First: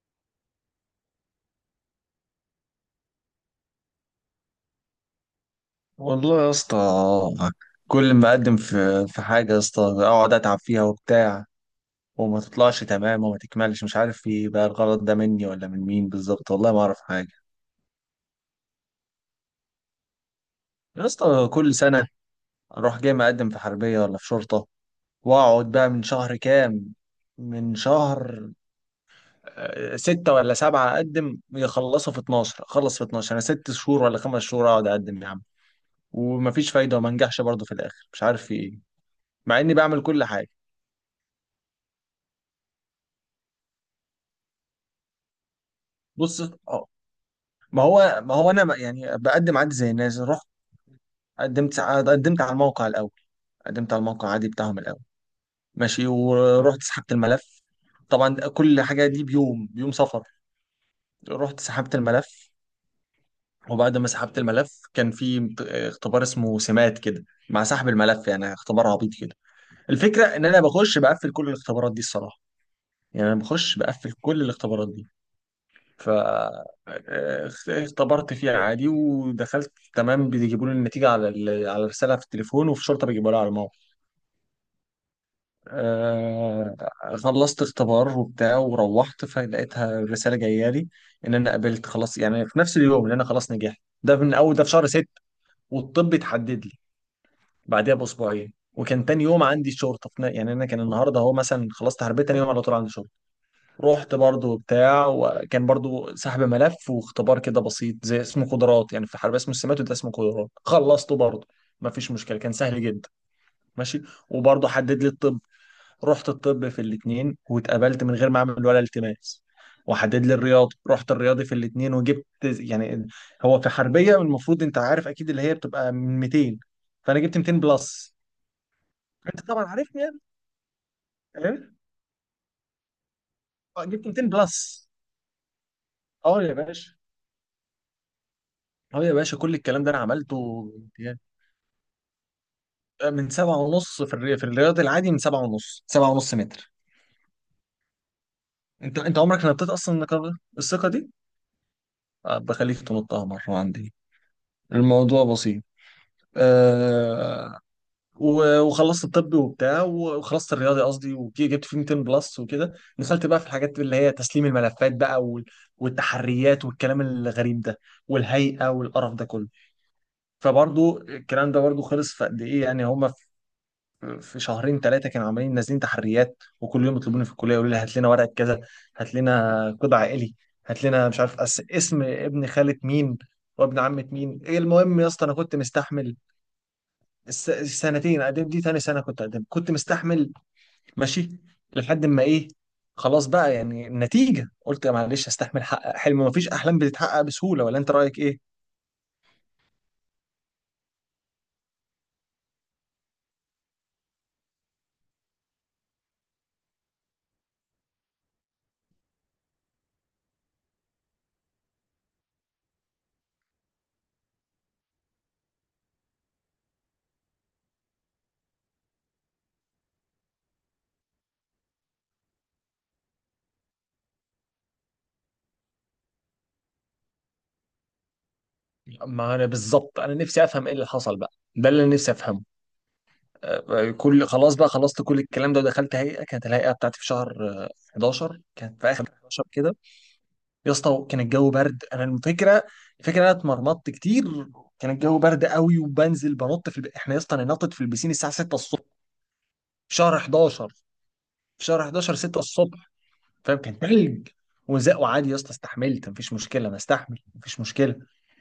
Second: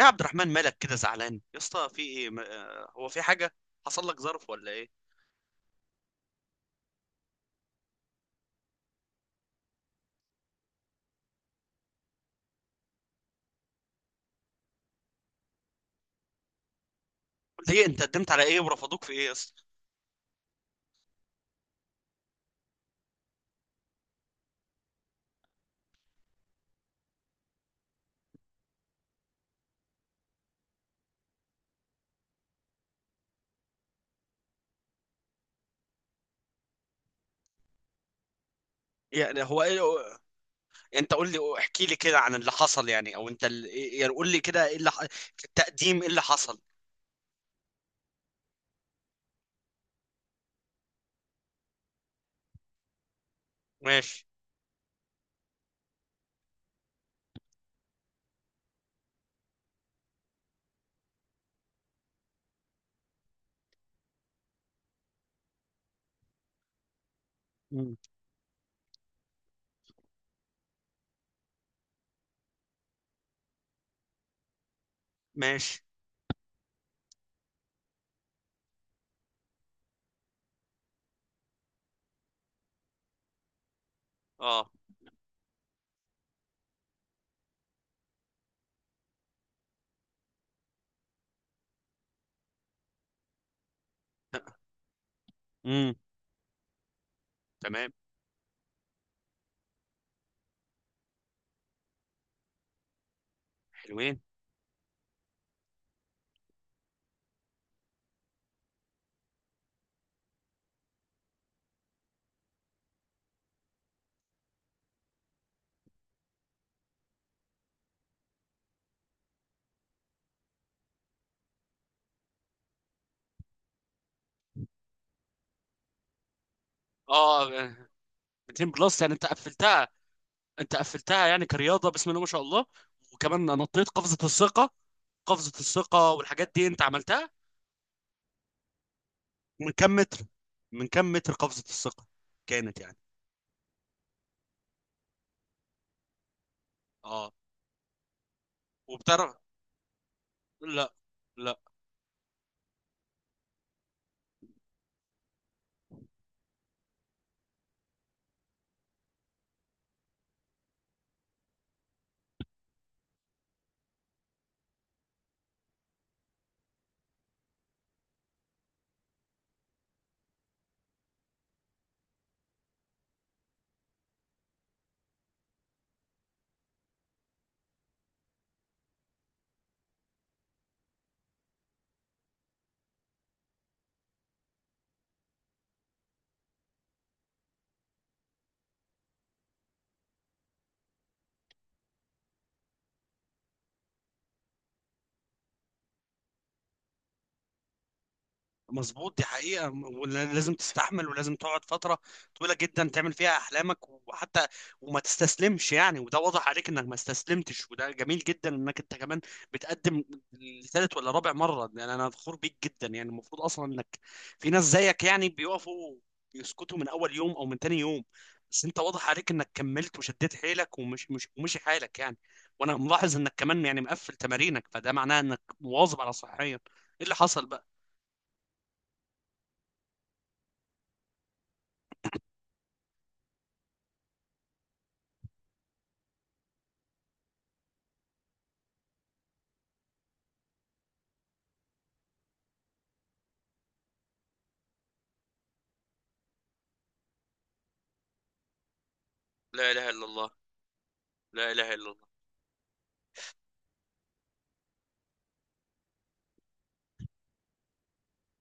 يا عبد الرحمن، مالك كده زعلان يا اسطى؟ في ايه؟ هو في حاجه حصل لك؟ ظرف ولا ايه؟ والله يا اسطى، كل ما اقدم في حاجه يا اسطى اقعد اتعب فيها وبتاع وما تطلعش تمام وما تكملش. مش عارف ايه بقى الغلط، ده مني ولا من مين بالظبط؟ والله ما اعرف حاجه. قول لي، انت قدمت على ايه ورفضوك في ايه يا اسطى؟ يا اسطى كل سنه اروح جاي مقدم في حربيه ولا في شرطه، واقعد بقى من شهر كام، من شهر ستة ولا سبعة. أقدم يخلصوا في 12، أخلص في 12. أنا 6 شهور ولا 5 شهور أقعد أقدم يا عم، ومفيش فايدة وما انجحش برضه في الآخر. مش عارف في إيه، يعني مع هو إني ايه بعمل هو- كل حاجة. انت قول لي، احكي لي كده عن اللي حصل يعني. او انت ال- إيه- يعني قول لي كده ايه اللي في التقديم، ايه اللي بص، حصل؟ ما هو انا يعني بقدم عادي زي الناس. رحت قدمت على الموقع الاول، قدمت على ماشي. الموقع عادي بتاعهم الاول. ماشي، ورحت سحبت الملف. طبعا كل حاجه دي بيوم، بيوم سفر. رحت سحبت الملف، وبعد ما سحبت الملف كان في اختبار اسمه سمات كده، مع سحب مم. الملف، يعني اختبار عبيط كده. الفكره ان انا بخش بقفل كل الاختبارات دي الصراحه. يعني انا بخش بقفل كل الاختبارات دي. ماشي. ف آه، اختبرت فيها عادي ودخلت تمام، بيجيبوا لي النتيجه على على الرساله في التليفون، وفي شرطه بيجيبوها لي على الموقع. اه. آه، خلصت اختبار وبتاع وروحت فلقيتها الرساله جايه لي ان انا قبلت خلاص، يعني في نفس اليوم ان انا خلاص نجحت. ده من اول، ده في شهر 6. امم والطب اتحدد لي تمام. بعدها بأسبوعين، وكان تاني يوم عندي شرطه في يعني انا كان النهارده هو مثلا خلصت حربيه، تاني يوم على طول عندي شرطه. رحت حلوين. برضو وبتاع، وكان برضو سحب ملف واختبار كده بسيط زي، اسمه قدرات. يعني في حربية اسمه السمات، وده اسمه قدرات. خلصته برضو، ما فيش مشكلة، كان سهل جدا. ماشي، وبرضو حدد لي الطب. رحت الطب في الاتنين واتقبلت من غير ما اعمل ولا التماس، وحدد لي الرياضي. رحت الرياضي في الاتنين وجبت يعني، هو في حربية المفروض انت عارف اكيد اللي هي بتبقى من 200، فانا جبت 200 اه. بلس. 200 بلس؟ يعني انت انت طبعا قفلتها؟ عارفني يعني. انت قفلتها يعني إيه؟ كرياضه؟ بسم الله ما شاء الله. وكمان نطيت جبت قفزه 200 الثقه؟ بلس. قفزه الثقه اه والحاجات يا دي انت باشا، عملتها؟ اه يا باشا، كل من الكلام ده كم انا متر؟ عملته. من كم يعني متر قفزة الثقة كانت يعني؟ من 7 ونص في الرياض العادي، من 7 ونص، 7 ونص متر. اه. انت وبتعرف؟ عمرك نطيت اصلا النقابة، الثقة لا. دي؟ لا. بخليك تنطها مرة عندي، الموضوع بسيط. آه وخلصت الطبي وبتاع، وخلصت الرياضي قصدي، وجبت فيه 200 بلس، وكده دخلت بقى في الحاجات اللي هي تسليم الملفات بقى والتحريات والكلام الغريب ده، والهيئة والقرف ده كله. فبرضو الكلام ده برضو خلص في قد ايه يعني هما، في شهرين 3 كانوا عمالين نازلين تحريات، وكل يوم يطلبوني في الكليه يقولوا لي هات لنا ورقه كذا، هات لنا قطع عائلي، هات لنا مش عارف اسم ابن خالة مين وابن عمة مين. ايه المهم، يا اسطى انا كنت مستحمل السنتين قدم دي، تاني سنه كنت قدم، كنت مستحمل. ماشي، لحد ما ايه، خلاص بقى. يعني النتيجه قلت يا معلش استحمل، حقق حلم. مفيش احلام بتتحقق بسهوله، ولا انت رايك ايه؟ مظبوط، دي حقيقة، ولازم تستحمل ولازم تقعد فترة طويلة جدا تعمل فيها أحلامك. وحتى وما تستسلمش يعني، وده واضح عليك إنك ما استسلمتش، وده جميل جدا إنك أنت كمان بتقدم لثالث ولا رابع مرة. يعني أنا فخور بيك جدا. يعني المفروض أصلا إنك في ناس زيك يعني بيقفوا يسكتوا من أول يوم أو من تاني يوم، بس أنت واضح عليك إنك كملت وشديت حيلك ومش مش ومشي حالك يعني. وأنا ملاحظ إنك كمان يعني مقفل تمارينك، فده معناه إنك مواظب على صحيا. إيه اللي حصل بقى؟ ما انا بالظبط انا نفسي افهم ايه اللي حصل بقى، ده اللي أنا نفسي افهمه. كل، خلاص بقى، خلصت كل الكلام ده ودخلت هيئه. كانت الهيئه بتاعتي في شهر 11، كانت في اخر 11 كده. يا اسطى كان الجو برد. انا الفكره، الفكره انا اتمرمطت كتير. كان الجو برد قوي وبنزل بنط في احنا يا اسطى انا نطت في البسين الساعه 6 الصبح، لا اله في الا شهر الله. 11، لا في اله الا شهر الله. 11 6 الصبح. فاهم؟ كان تلج وزق، وعادي يا اسطى استحملت، مفيش مشكله، انا استحمل مفيش مشكله.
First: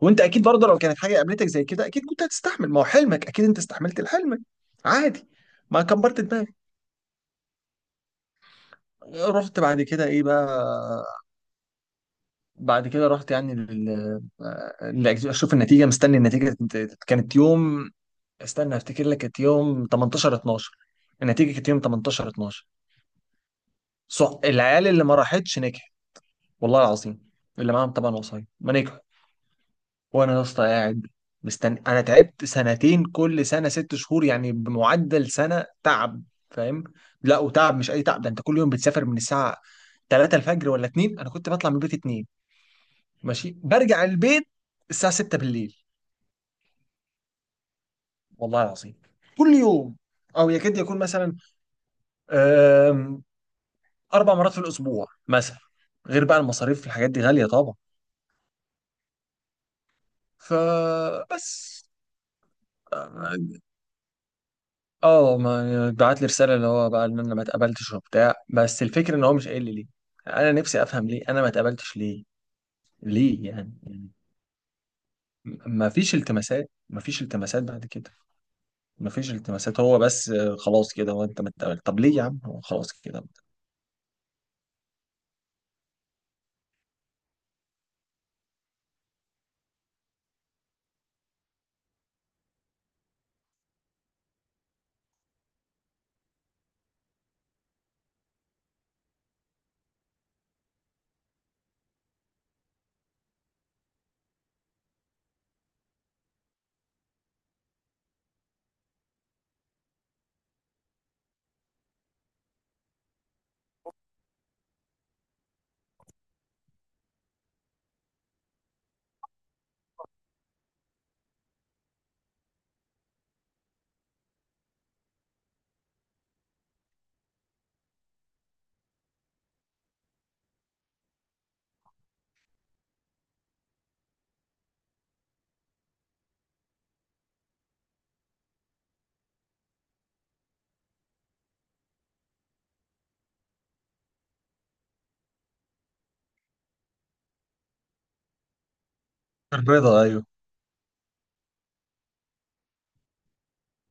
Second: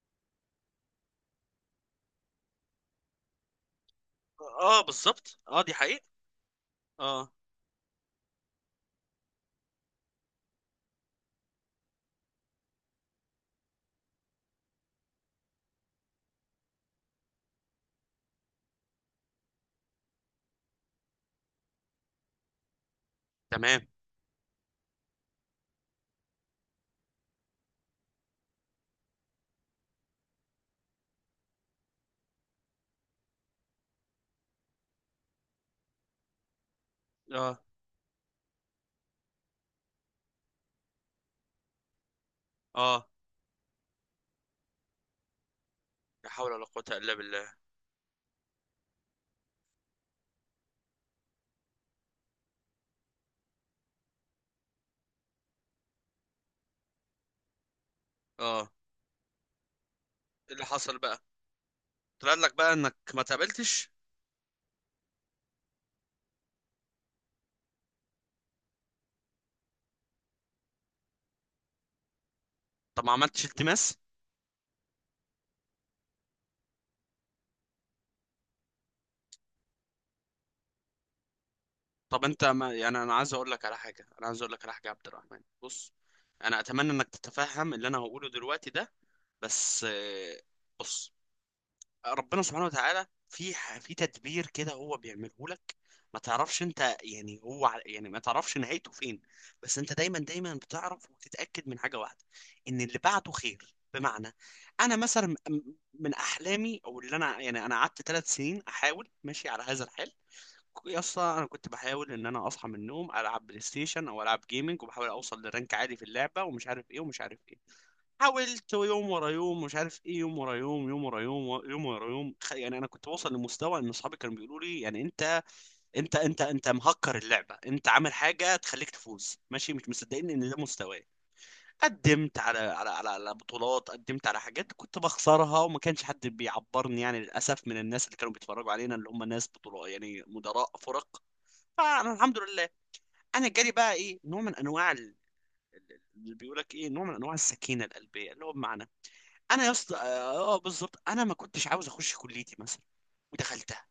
وانت اكيد برضه لو كانت حاجه قابلتك زي كده اكيد كنت هتستحمل، ما هو حلمك اكيد، انت استحملت الحلم اه عادي، بالظبط. اه دي ما حقيقة. كبرت دماغك. اه. رحت بعد كده ايه بقى، بعد كده رحت يعني اشوف النتيجه، مستني النتيجه. كانت يوم، استنى افتكر لك، كانت يوم 18 12، النتيجه كانت يوم 18 12. تمام. صح، العيال اللي ما راحتش نجحت، والله العظيم، اللي معاهم طبعا وصاية ما نجحوا. وانا يا اسطى قاعد مستني. انا تعبت سنتين، كل سنه 6 شهور، يعني بمعدل سنه تعب. فاهم؟ لا اه. وتعب مش اي تعب، ده انت كل يوم بتسافر من الساعه 3 الفجر ولا 2. انا كنت بطلع من البيت 2 اه. ماشي، برجع البيت الساعة 6 بالليل، لا حول ولا قوة الا بالله. والله العظيم، كل يوم، او يكاد يكون مثلا آم، 4 مرات في الاسبوع مثلا، غير بقى المصاريف، الحاجات دي غالية طبعا. اه. إيه اللي حصل بقى؟ فبس. طلع لك بقى انك ما اه، تقابلتش؟ ما بعت لي رسالة اللي هو بقى ان انا ما اتقبلتش وبتاع، بس الفكرة ان هو مش قايل لي ليه. انا نفسي افهم ليه انا ما اتقبلتش، ليه؟ طب ما عملتش ليه يعني؟ التماس؟ ما فيش التماسات، ما فيش التماسات بعد كده، ما فيش التماسات. هو بس خلاص كده. هو انت ما اتقبلت، طب ليه يا طب عم؟ انت هو ما خلاص يعني، انا كده. عايز اقول لك على حاجة. انا عايز اقول لك على حاجة يا عبد الرحمن. بص، انا اتمنى انك تتفهم اللي انا هقوله دلوقتي ده. بس بص، ربنا سبحانه وتعالى في في تدبير كده هو بيعمله لك، ما تعرفش انت. يعني هو يعني ما تعرفش نهايته فين. بس انت دايما بتعرف وتتأكد من حاجة واحدة، ان اللي بعده خير. بمعنى انا مثلا من احلامي، او اللي انا يعني، انا قعدت 3 سنين احاول ماشي على هذا الحال. يا اسطى انا كنت بحاول ان انا اصحى من النوم العب بلاي ستيشن او العب جيمنج وبحاول اوصل لرانك عالي في اللعبه ومش عارف ايه ومش عارف ايه. حاولت يوم ورا يوم مش عارف ايه، يوم ورا يوم، يوم ورا يوم، يوم ورا يوم، يعني انا كنت بوصل لمستوى ان اصحابي كانوا بيقولوا لي يعني انت انت مهكر اللعبه، انت عامل حاجه تخليك تفوز ماشي، مش مصدقين ان ده مستواي. قدمت على بطولات. قدمت على حاجات كنت بخسرها وما كانش حد بيعبرني يعني للاسف، من الناس اللي كانوا بيتفرجوا علينا اللي هم ناس بطولات، يعني مدراء فرق. فانا الحمد لله، انا جالي بقى ايه نوع من انواع اللي بيقول لك ايه نوع من انواع السكينه القلبيه، اللي هو بمعنى انا يا اسطى البيضة، ايوه، بالظبط انا ما كنتش عاوز اخش كليتي مثلا، ودخلتها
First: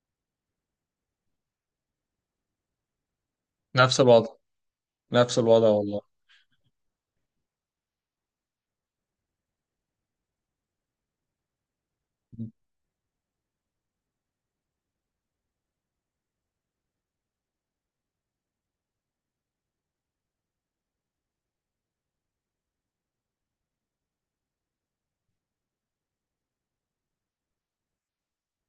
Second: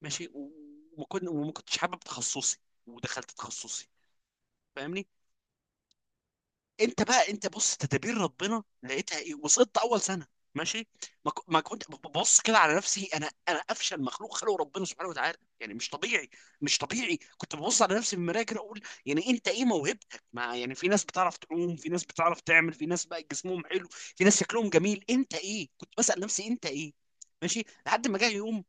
ماشي. وما كنتش حابب تخصصي، ودخلت تخصصي، نفس الوضع. فاهمني. نفس الوضع والله. انت بقى انت بص تدابير ربنا لقيتها ايه؟ وسقطت اول سنه ماشي. ما كنت ببص كده على نفسي. انا افشل مخلوق خلقه ربنا سبحانه وتعالى يعني، مش طبيعي، مش طبيعي. كنت ببص على نفسي في المرايه كده اقول يعني انت ايه موهبتك؟ ما يعني في ناس بتعرف تعوم، في ناس بتعرف تعمل، في ناس بقى جسمهم حلو، في ناس شكلهم جميل، انت ايه؟ كنت بسأل نفسي انت ايه. ماشي. لحد ما جه يوم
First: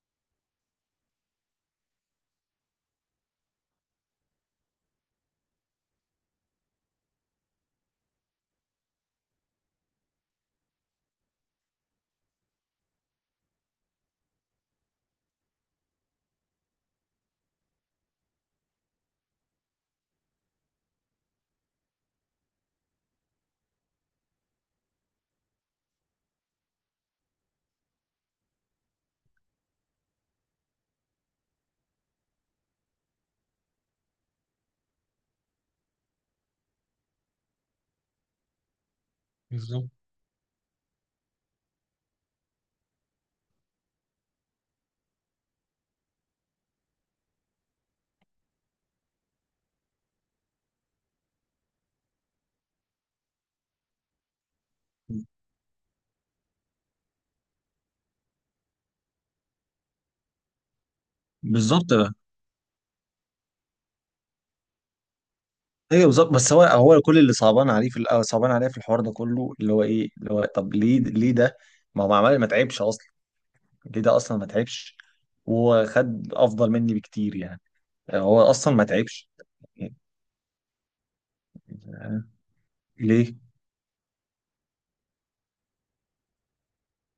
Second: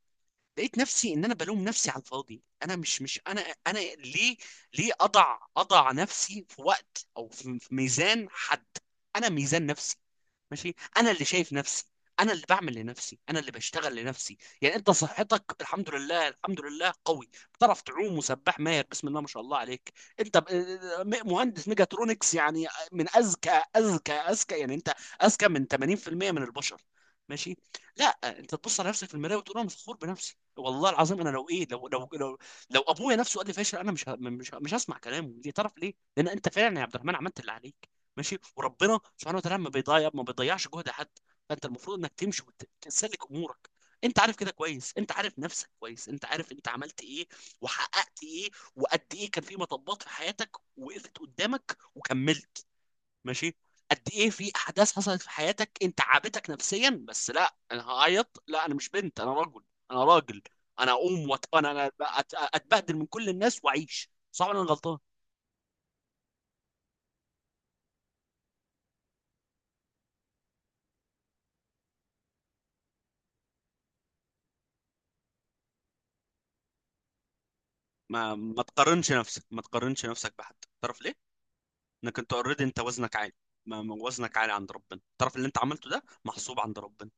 لقيت نفسي ان انا بلوم نفسي على الفاضي. انا مش مش انا. انا ليه؟ ليه اضع نفسي في وقت او في ميزان حد؟ انا ميزان نفسي ماشي. انا اللي شايف نفسي، انا اللي بعمل لنفسي، انا اللي بشتغل لنفسي. يعني انت صحتك الحمد لله، الحمد لله قوي بتعرف تعوم وسباح ماهر بسم الله ما شاء الله عليك. انت ب- مهندس ميجاترونكس يعني. من اذكى يعني انت. اذكى من 80% من البشر ماشي. لا، انت تبص على نفسك في المرايه وتقول انا فخور بنفسي. والله العظيم انا لو ايه، لو ابويا نفسه قال لي فاشل، انا مش هسمع كلامه. ليه، تعرف ليه؟ لان انت فعلا يا عبد الرحمن عملت اللي عليك ماشي. وربنا سبحانه وتعالى بالظبط، ما بيضيعش جهد حد. فانت المفروض انك تمشي وتسلك امورك. انت عارف كده كويس، انت عارف نفسك كويس، انت عارف انت عملت ايه وحققت ايه وقد ايه كان في مطبات في حياتك وقفت قدامك وكملت ماشي. قد ايه في احداث حصلت في حياتك انت عابتك نفسيا، بس لا انا هعيط؟ لا، انا مش بنت، انا رجل، انا راجل. انا اقوم انا بالظبط بقى. اتبهدل من كل الناس واعيش صعب؟ انا غلطان. ايوه بالظبط، بس هو كل اللي صعبان عليه في الأول، صعبان عليه في الحوار ده كله، اللي هو ايه، اللي هو طب ليه، ليه ده، ما هو معمل، ما تعبش اصلا. ليه ده اصلا ما تعبش وخد افضل مني بكتير يعني، هو ما اصلا ما تقارنش تعبش. نفسك، ما تقارنش نفسك بحد. تعرف ليه؟ انك انت اوريدي، انت وزنك عالي. ليه؟ ما وزنك عالي عند ربنا. تعرف اللي انت عملته ده محسوب عند ربنا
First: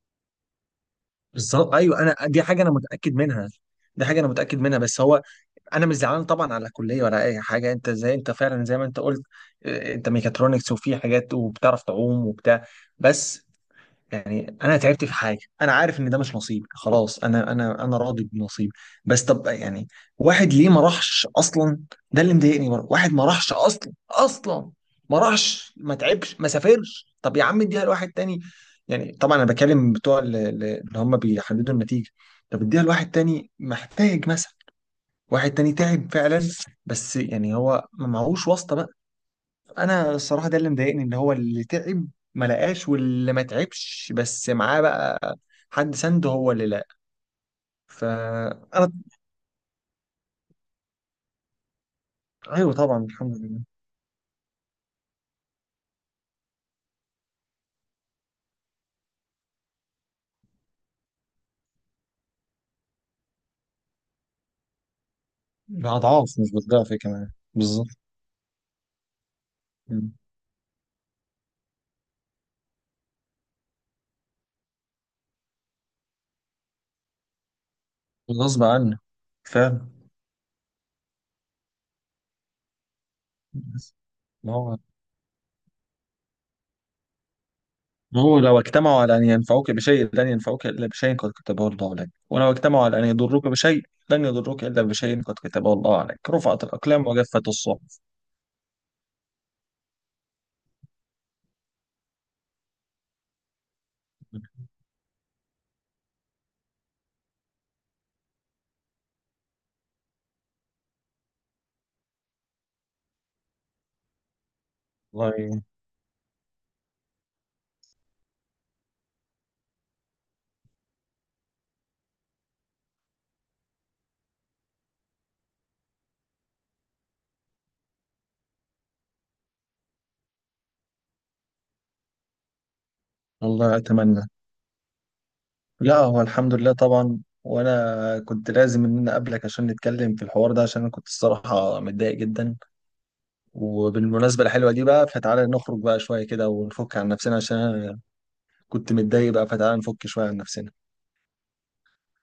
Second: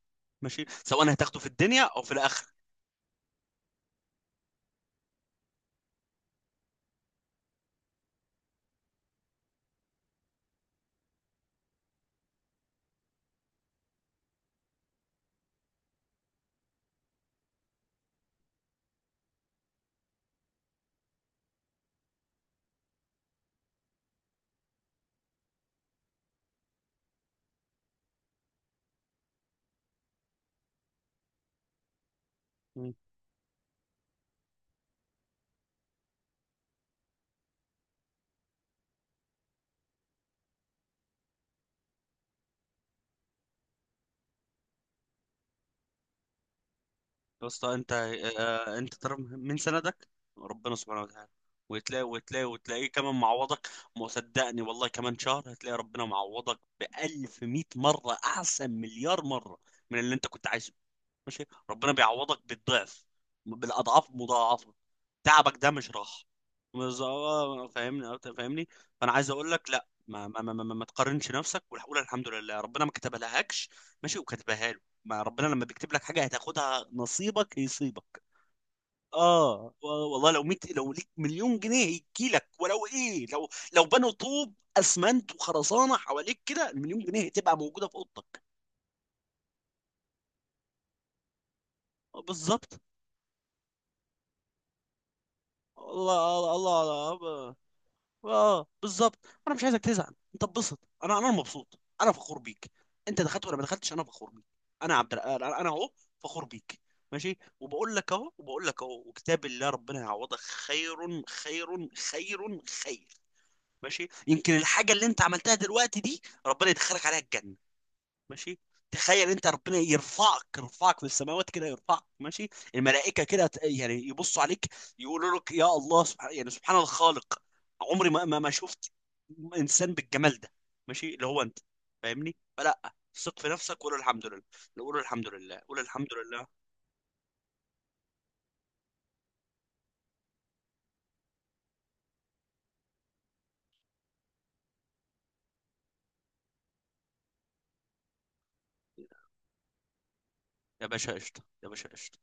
ماشي، سواء هتاخده في بالظبط، الدنيا ايوه، او في انا دي الاخره. حاجه انا متاكد منها، دي حاجه انا متاكد منها. بس هو، انا مش زعلان طبعا على كليه ولا اي حاجه، انت زي، انت فعلا زي ما انت قلت، انت ميكاترونكس وفي حاجات وبتعرف تعوم وبتاع. بس يعني انا تعبت في حاجه، انا عارف ان ده مش نصيبي، خلاص انا، انا راضي بنصيبي. بس طب يعني واحد ليه ما راحش اصلا؟ ده اللي مضايقني برضه، واحد ما راحش اصلا اصلا، ما راحش ما تعبش ما سافرش. طب يا عم اديها لواحد تاني، يعني طبعا انا بكلم بتوع اللي، اللي هم بيحددوا النتيجه. طب اديها لواحد تاني محتاج مثلا، واحد تاني تعب فعلا، بس يعني هو ما معهوش واسطة بقى. انا الصراحة ده اللي مضايقني، ان هو اللي تعب ما لقاش، واللي ما تعبش بس معاه بقى حد سنده، هو اللي لقى. يا اسطى انت، فانا، انت ترى من سندك ربنا سبحانه وتعالى، وتلاقي ايوه وتلاقيه طبعا كمان الحمد لله. معوضك. ما صدقني والله، كمان شهر هتلاقي ربنا معوضك بألف مئة مرة أحسن، مليار مرة من اللي انت كنت عايزه ماشي. ربنا بيعوضك بالضعف، بالأضعاف مضاعفة. تعبك ده مش راح. اضعاف مش بضعف كمان، بالظبط. فاهمني، فاهمني. فانا عايز اقول لك لا، مم. ما تقارنش نفسك وقول الحمد لله. ربنا ما كتبها لهاش. ماشي، وكتبها له. ما ربنا لما بيكتب لك حاجه هتاخدها، نصيبك يصيبك. غصب عنه، اه فعلا. والله لو 100، لو ليك مليون جنيه هيجي لك. ولو ايه لو بس بنوا طوب ما هو، اسمنت وخرسانه حواليك كده، المليون جنيه هتبقى موجوده في ما هو اوضتك. لو اجتمعوا على ان ينفعوك بشيء لن ينفعوك الا بشيء قد كتبه الله لك، ولو بالظبط. اجتمعوا على ان يضروك بشيء لن يضروك الا بشيء قد كتبه الله عليك. الله الله. رفعت الاقلام الله, وجفت الله. الصحف. اه بالظبط. انا مش عايزك تزعل، انت اتبسط. انا مبسوط، انا فخور بيك. انت دخلت ولا ما دخلتش انا فخور بيك. انا عبد الر- انا أنا اهو فخور بيك ماشي. وبقول لك اهو، وكتاب الله، ربنا يعوضك خير، خير. ماشي، يمكن الحاجه اللي انت عملتها والله. دلوقتي دي ربنا يدخلك عليها الجنه ماشي. تخيل انت ربنا يرفعك، في السماوات كده يرفعك ماشي. الملائكه كده يعني يبصوا عليك يقولوا لك يا الله، سبحان يعني سبحان الخالق، عمري ما شفت انسان بالجمال ده ماشي، اللي هو انت. فاهمني، فلا ثق في الله، نفسك وقول أتمنى. الحمد لله، قول الحمد لله، قول لا الحمد هو لله. الحمد لله طبعا، وأنا كنت لازم إن أنا أقابلك عشان نتكلم في الحوار ده، عشان أنا كنت الصراحة متضايق جدا. وبالمناسبة الحلوة دي بقى، فتعالى نخرج بقى شوية كده ونفك عن نفسنا، عشان أنا كنت متضايق بقى، فتعالى نفك شوية عن يا نفسنا. باشا قشطه، يا باشا قشطه.